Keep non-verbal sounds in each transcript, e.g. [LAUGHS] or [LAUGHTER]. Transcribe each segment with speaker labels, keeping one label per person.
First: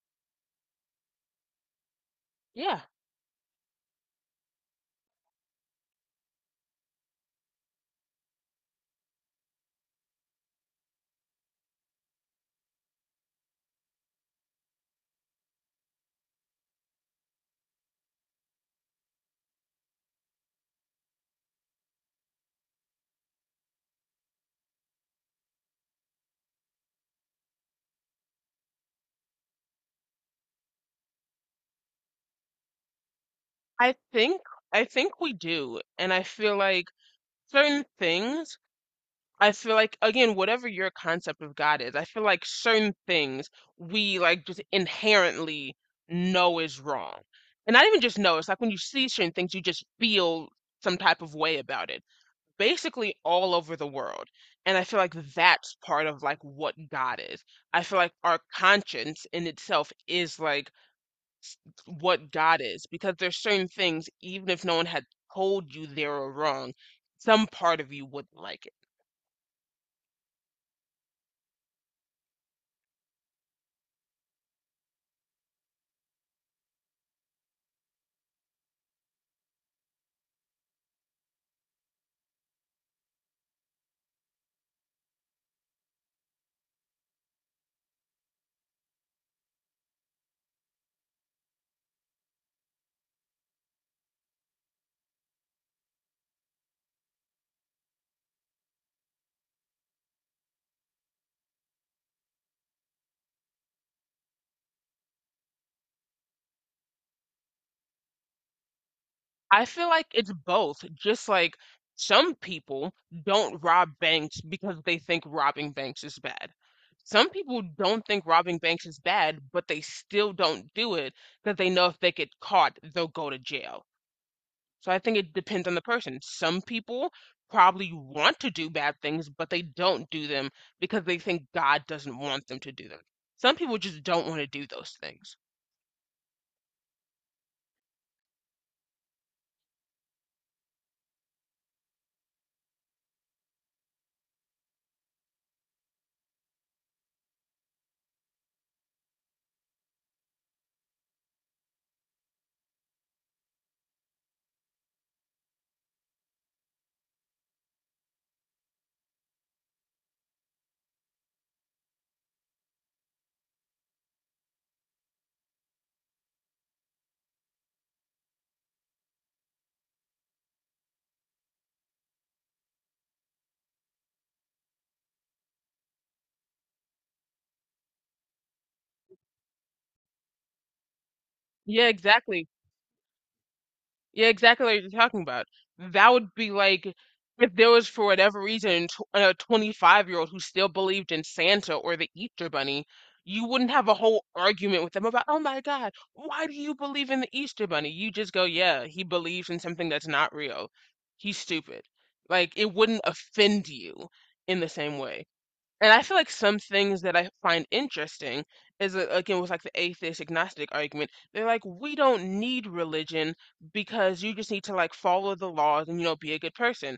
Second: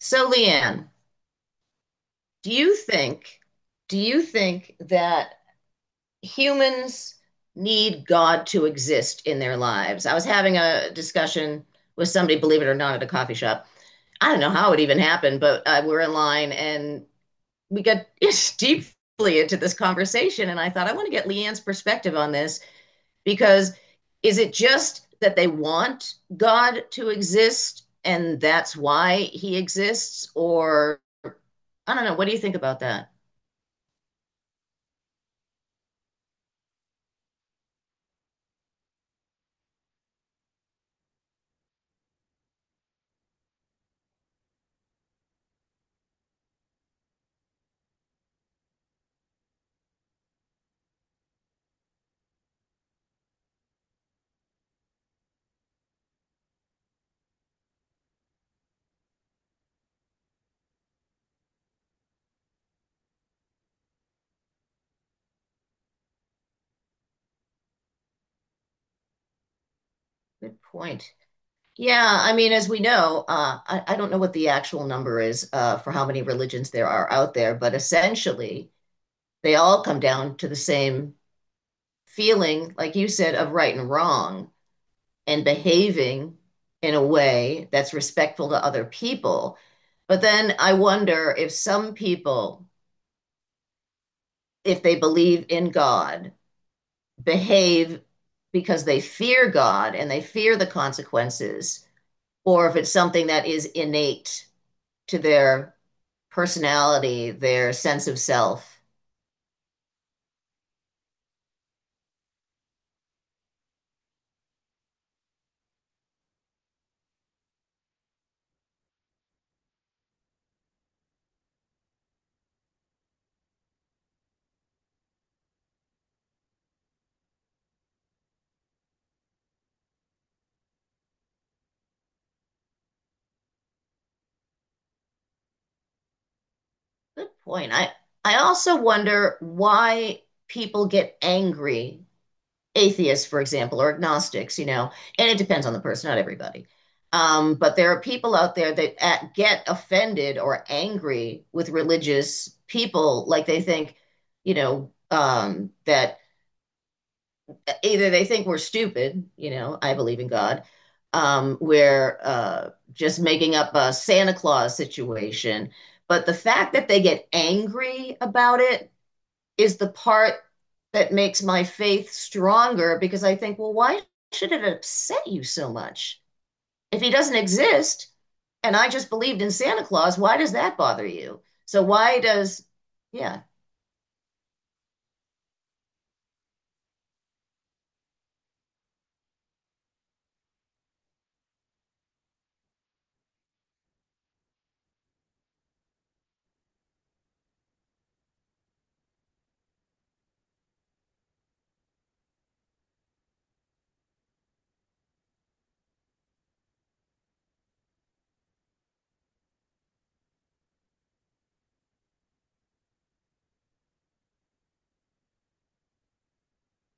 Speaker 1: So, Leanne, do you
Speaker 2: Yeah,
Speaker 1: think do you think that humans need God to exist in their lives? I was having a discussion with somebody, believe it or not, at a coffee shop. I don't know how it even happened, but we're in line and we got [LAUGHS] deeply into this conversation. And I thought, I want to get Leanne's perspective on this because is it just that they want God to exist and that's why he exists? Or I don't know. What do you think about that?
Speaker 2: I think I think we do. And I feel like certain things, I feel like again, whatever your concept of God is, I feel like certain things we just inherently know is wrong. And not even just know, it's like when you see certain things, you just feel some type of way about it. Basically all over the world. And I feel like that's part of like what God is. I feel like our conscience in itself is like s- what God is because there's certain things, even if no one had told you they were wrong, some part of you wouldn't like it.
Speaker 1: Good point. Yeah, I mean, as we know, I don't know what the actual number is for how many religions there are out there, but essentially they all come down to the same feeling, like you said, of right and wrong and behaving in a way that's respectful to other people. But then I wonder if some people, if they believe in God, behave because they fear God and they fear the consequences, or if it's something that is innate to their personality, their sense of self.
Speaker 2: I feel like it's both, just like some people don't rob banks because they think robbing banks is bad. Some people don't think robbing banks is bad, but they still don't do it because they know if they get caught, they'll go to jail. So I think it depends on the person. Some people probably want to do bad things, but they don't do them because they think God doesn't want them to do them. Some people just don't want to do those things.
Speaker 1: Good point. I also wonder why people get angry, atheists, for example, or agnostics, you know, and it depends on the person, not everybody. But there are people out there that get offended or angry with religious people, like they think, that either they think we're stupid, you know, I believe in God, we're just making up a Santa Claus situation. But the fact that they get angry about it is the part that makes my faith stronger because I think, well, why should it upset you so much? If he doesn't exist and I just believed in Santa Claus, why does that bother you?
Speaker 2: Yeah, exactly.
Speaker 1: Yeah,
Speaker 2: Yeah, exactly what you're talking about. That would be like if there was, for whatever reason, tw a 25-year-old who still believed in Santa or the Easter Bunny. You wouldn't have a whole argument with them about, oh my God, why do you believe in the Easter Bunny? You just go, yeah, he believes in something that's not real. He's stupid. Like, it wouldn't offend you in the same way. And I feel like some things that I find interesting is again with like the atheist agnostic argument. They're like, we don't need religion because you just need to like follow the laws and you know be a good person.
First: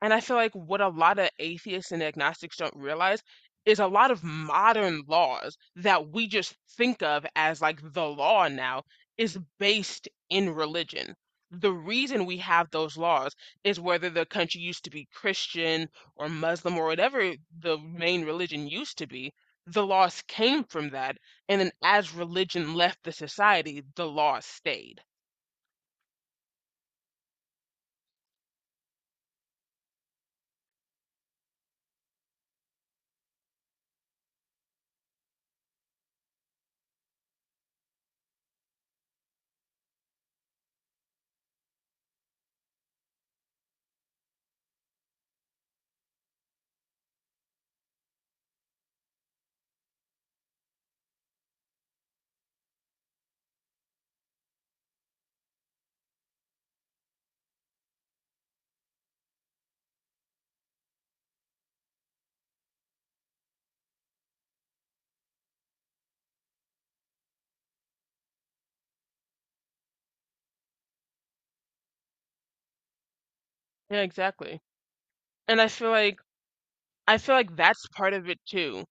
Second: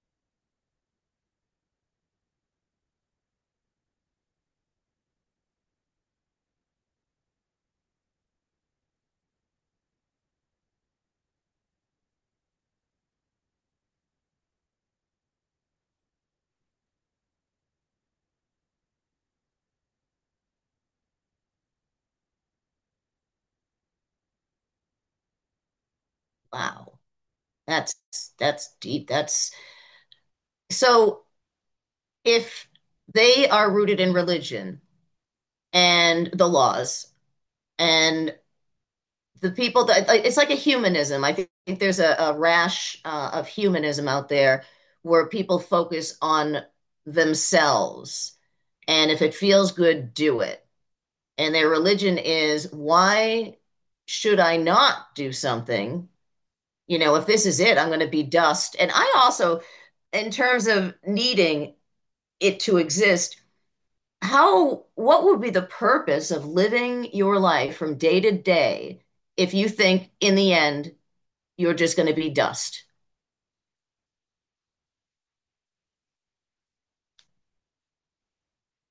Speaker 2: And I feel like what a lot of atheists and agnostics don't realize is a lot of modern laws that we just think of as like the law now is based in religion. The reason we have those laws is whether the country used to be Christian or Muslim or whatever the main religion used to be, the laws came from that. And then as religion left the society, the laws stayed.
Speaker 1: wow, that's that's deep. That's so if they are rooted in religion and the laws and the people that like, it's like a humanism. I think there's a rash of humanism out there where people focus on themselves. And if it feels good, do it. And their religion is why should I not do something? You know, if this is it, I'm going to be dust. And I also, in terms of needing it to exist, what would be the purpose of living your life from day to day if you think in the end you're just going to be dust?
Speaker 2: Yeah, exactly. And I feel like that's part of it too.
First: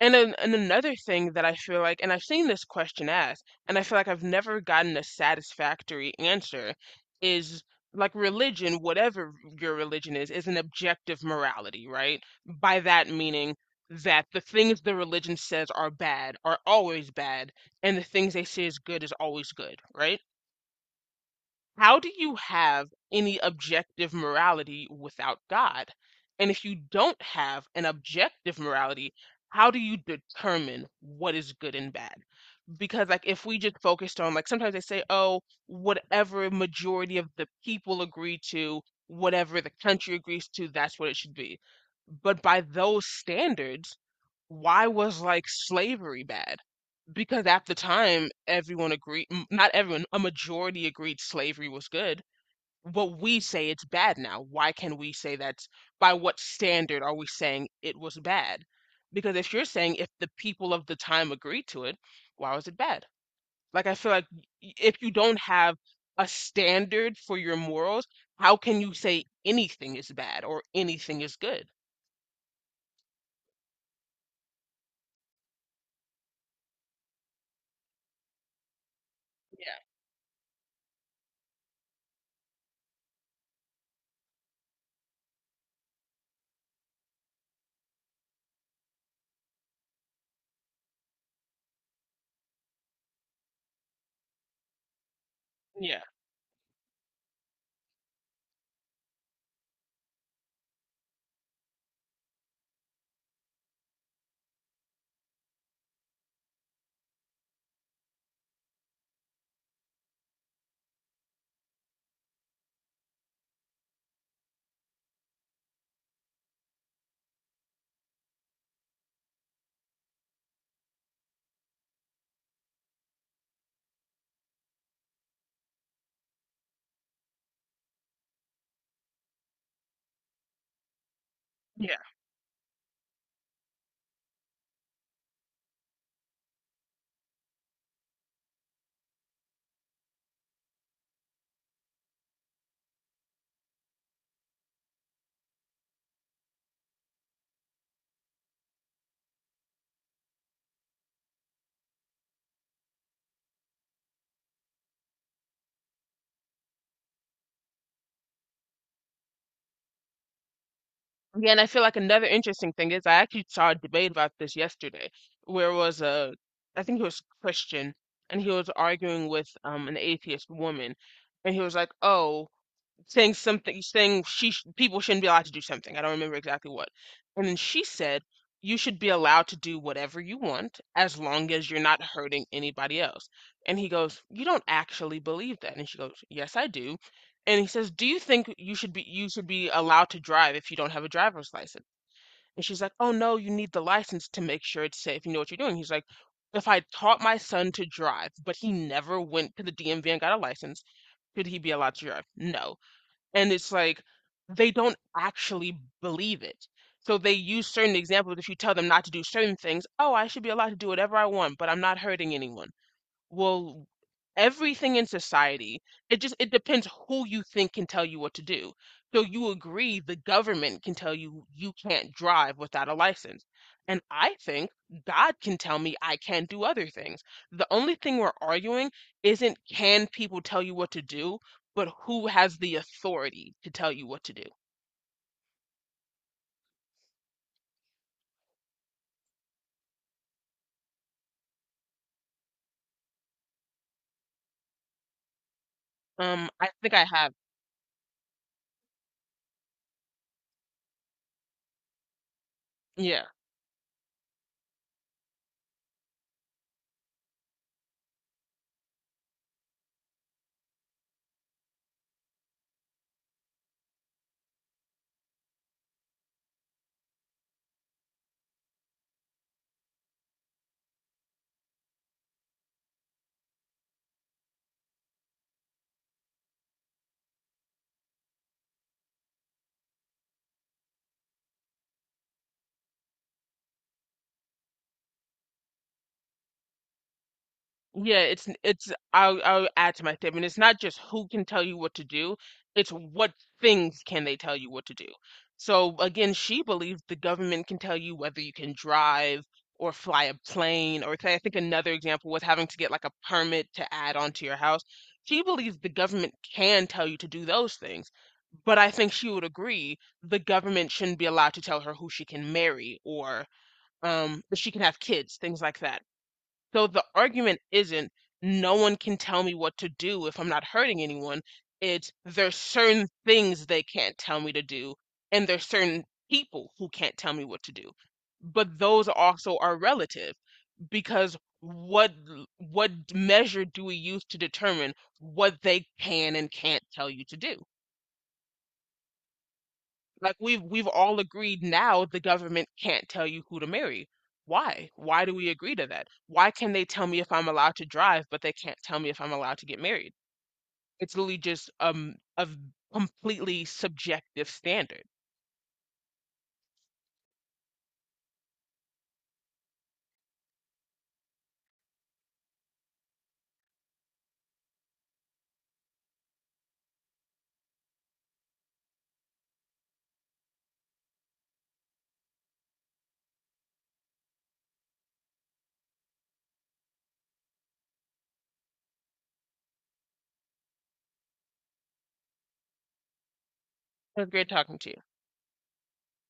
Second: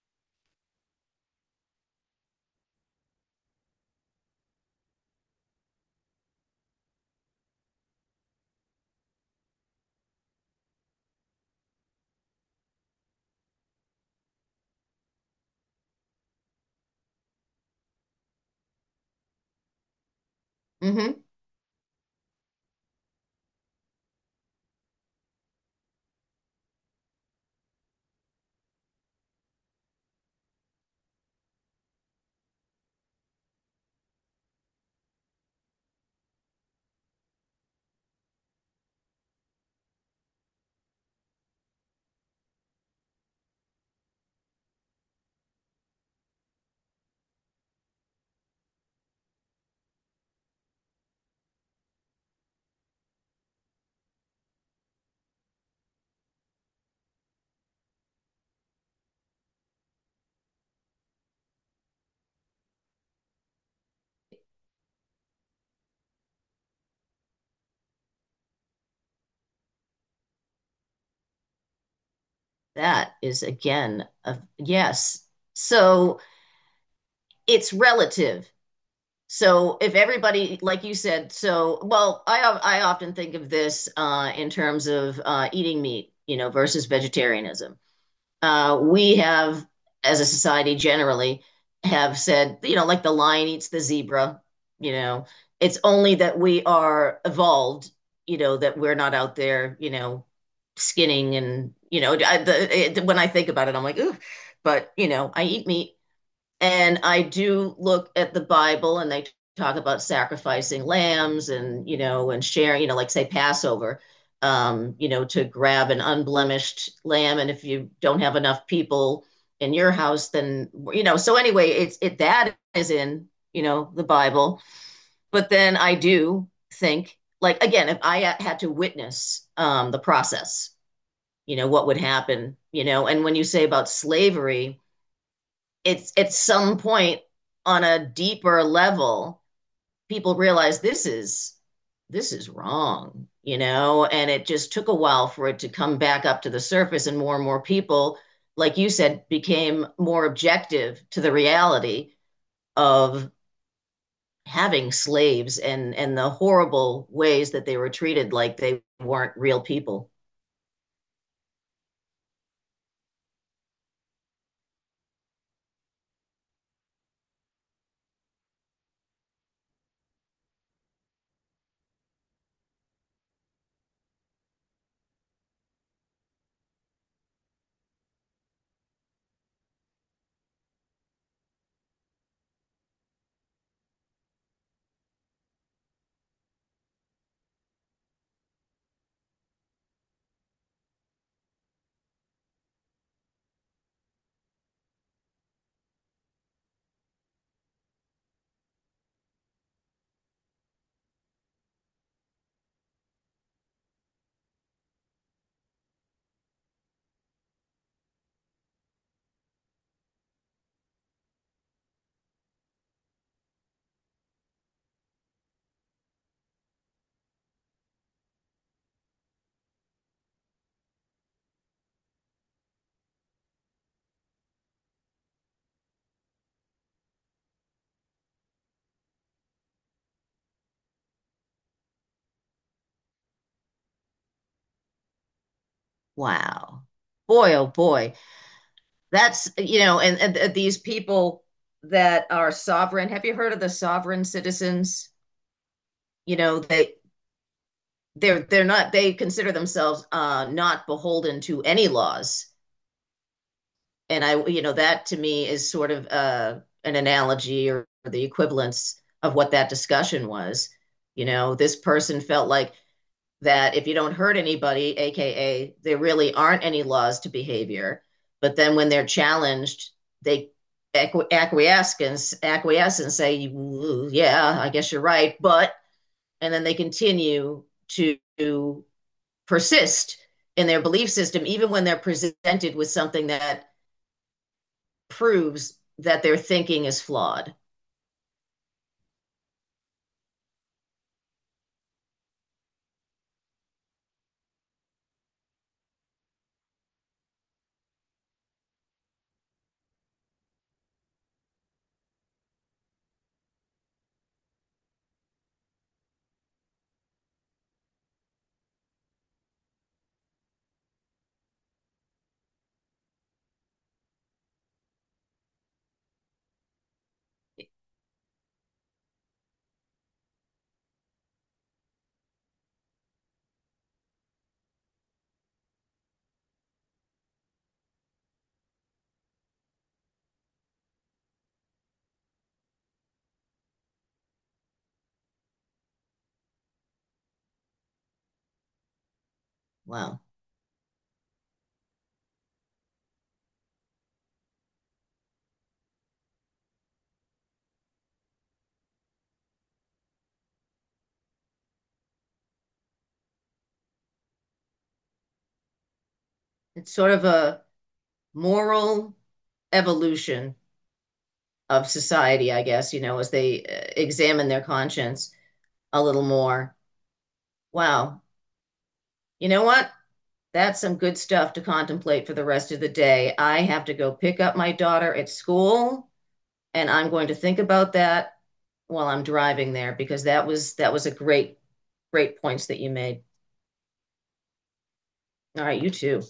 Speaker 2: And another thing that I feel like, and I've seen this question asked, and I feel like I've never gotten a satisfactory answer, is like religion, whatever your religion is an objective morality, right? By that meaning that the things the religion says are bad are always bad, and the things they say is good is always good, right?
Speaker 1: Hmm.
Speaker 2: How do you have any objective morality without God? And if you don't have an objective morality, how do you determine what is good and bad? Because like if we just focused on like sometimes they say, oh, whatever majority of the people agree to, whatever the country agrees to, that's what it should be. But by those standards, why was like slavery bad? Because at the time, everyone agreed, not everyone, a majority agreed slavery was good. What we say it's bad now. Why can we say that's by what standard are we saying it was bad? Because if you're saying if the people of the time agreed to it, why was it bad? Like I feel like if you don't have a standard for your morals, how can you say anything is bad or anything is good?
Speaker 1: That is again a yes. So it's relative.
Speaker 2: Yeah,
Speaker 1: So if everybody, like you said, so well, I often think of this in terms of eating meat, you know, versus vegetarianism. We have, as a society generally, have said, you know, like the lion eats the zebra, you know, it's only that we are evolved, you know, that we're not out there, you know, skinning and, you know, when I think about it, I'm like, ooh, but, you know, I eat meat. And I do look at the Bible and they talk about sacrificing lambs and, you know, and sharing, you know, like say Passover, you know, to grab an unblemished lamb. And if you don't have enough people in your house, then, you know, so anyway, it's it that is in, you know, the Bible. But then I do think, like, again, if I had to witness the process, you know, what
Speaker 2: yeah.
Speaker 1: would happen, you know, and when you say about slavery, it's at some point on a deeper level, people realize this is wrong, you know, and it just took a while for it to come back up to the surface and more people, like you said, became more objective to the reality of having slaves and the horrible ways that they were treated like they weren't real people.
Speaker 2: Yeah, and I feel like another interesting thing is I actually saw a debate about this yesterday, where it was a, I think he was Christian, and he was arguing with an atheist woman, and he was like, "Oh, saying something, saying she sh people shouldn't be allowed to do something. I don't remember exactly what." And then she said, "You should be allowed to do whatever you want as long as you're not hurting anybody else." And he goes, "You don't actually believe that." And she goes, "Yes, I do." And he says, "Do you think you should be allowed to drive if you don't have a driver's license?" And she's like, "Oh no, you need the license to make sure it's safe. You know what you're doing." He's like, "If I taught my son to drive, but he never went to the DMV and got a license, should he be allowed to drive? No." And it's like they don't actually believe it. So they use certain examples. If you tell them not to do certain things, oh, I should be allowed to do whatever I want, but I'm not hurting anyone. Well, everything in society, it just it depends who you think can tell you what to do. So you agree the government can tell you you can't drive without a license. And I think God can tell me I can't do other things. The only thing we're arguing isn't can people tell you what to do, but who has the authority to tell you what to do.
Speaker 1: Wow. Boy, oh boy. That's, you know, these people that are sovereign. Have you heard of the sovereign citizens? You know,
Speaker 2: I think
Speaker 1: they
Speaker 2: I have,
Speaker 1: they're they're not they consider themselves not beholden to any laws.
Speaker 2: yeah.
Speaker 1: And I, you know, that to me is sort of an analogy or the equivalence of what that discussion was. You know, this person felt like that if you don't hurt anybody, AKA, there really aren't any laws to behavior. But then when they're challenged, they acquiesce and say, yeah, I guess you're right. But, and then they continue to persist in their belief system, even when they're presented with something that proves that their thinking is flawed.
Speaker 2: Yeah, it's n- it's I'll add to my statement. It's not just who can tell you what to do, it's what things can they tell you what to do. So again, she believes the government can tell you whether you can drive or fly a plane or say I think another example was having to get like a permit to add onto your house. She believes the government can tell you to do those things. But I think she would agree the government shouldn't be allowed to tell her who she can marry or if she can have kids, things like that. So the argument isn't no one can tell me what to do if I'm not hurting anyone. It's there's certain things they can't tell me to do, and there's certain people who can't tell me what to do. But those also are relative because what measure do we use to determine what they can and can't tell you to do?
Speaker 1: Wow.
Speaker 2: Like we've all agreed now the government can't tell you who to marry. Why? Why do we agree to that? Why can they tell me if I'm allowed to drive, but they can't tell me if I'm allowed to get married? It's literally just completely subjective standard.
Speaker 1: It's sort of a moral evolution of society, I guess, you know, as they examine their conscience a little more. Wow. You know what? That's some good stuff to contemplate for the rest of the day. I have to go pick up my daughter at school, and I'm going to think about that while I'm driving there because that was a great points that you made.
Speaker 2: It was great talking to you.
Speaker 1: All right, you too.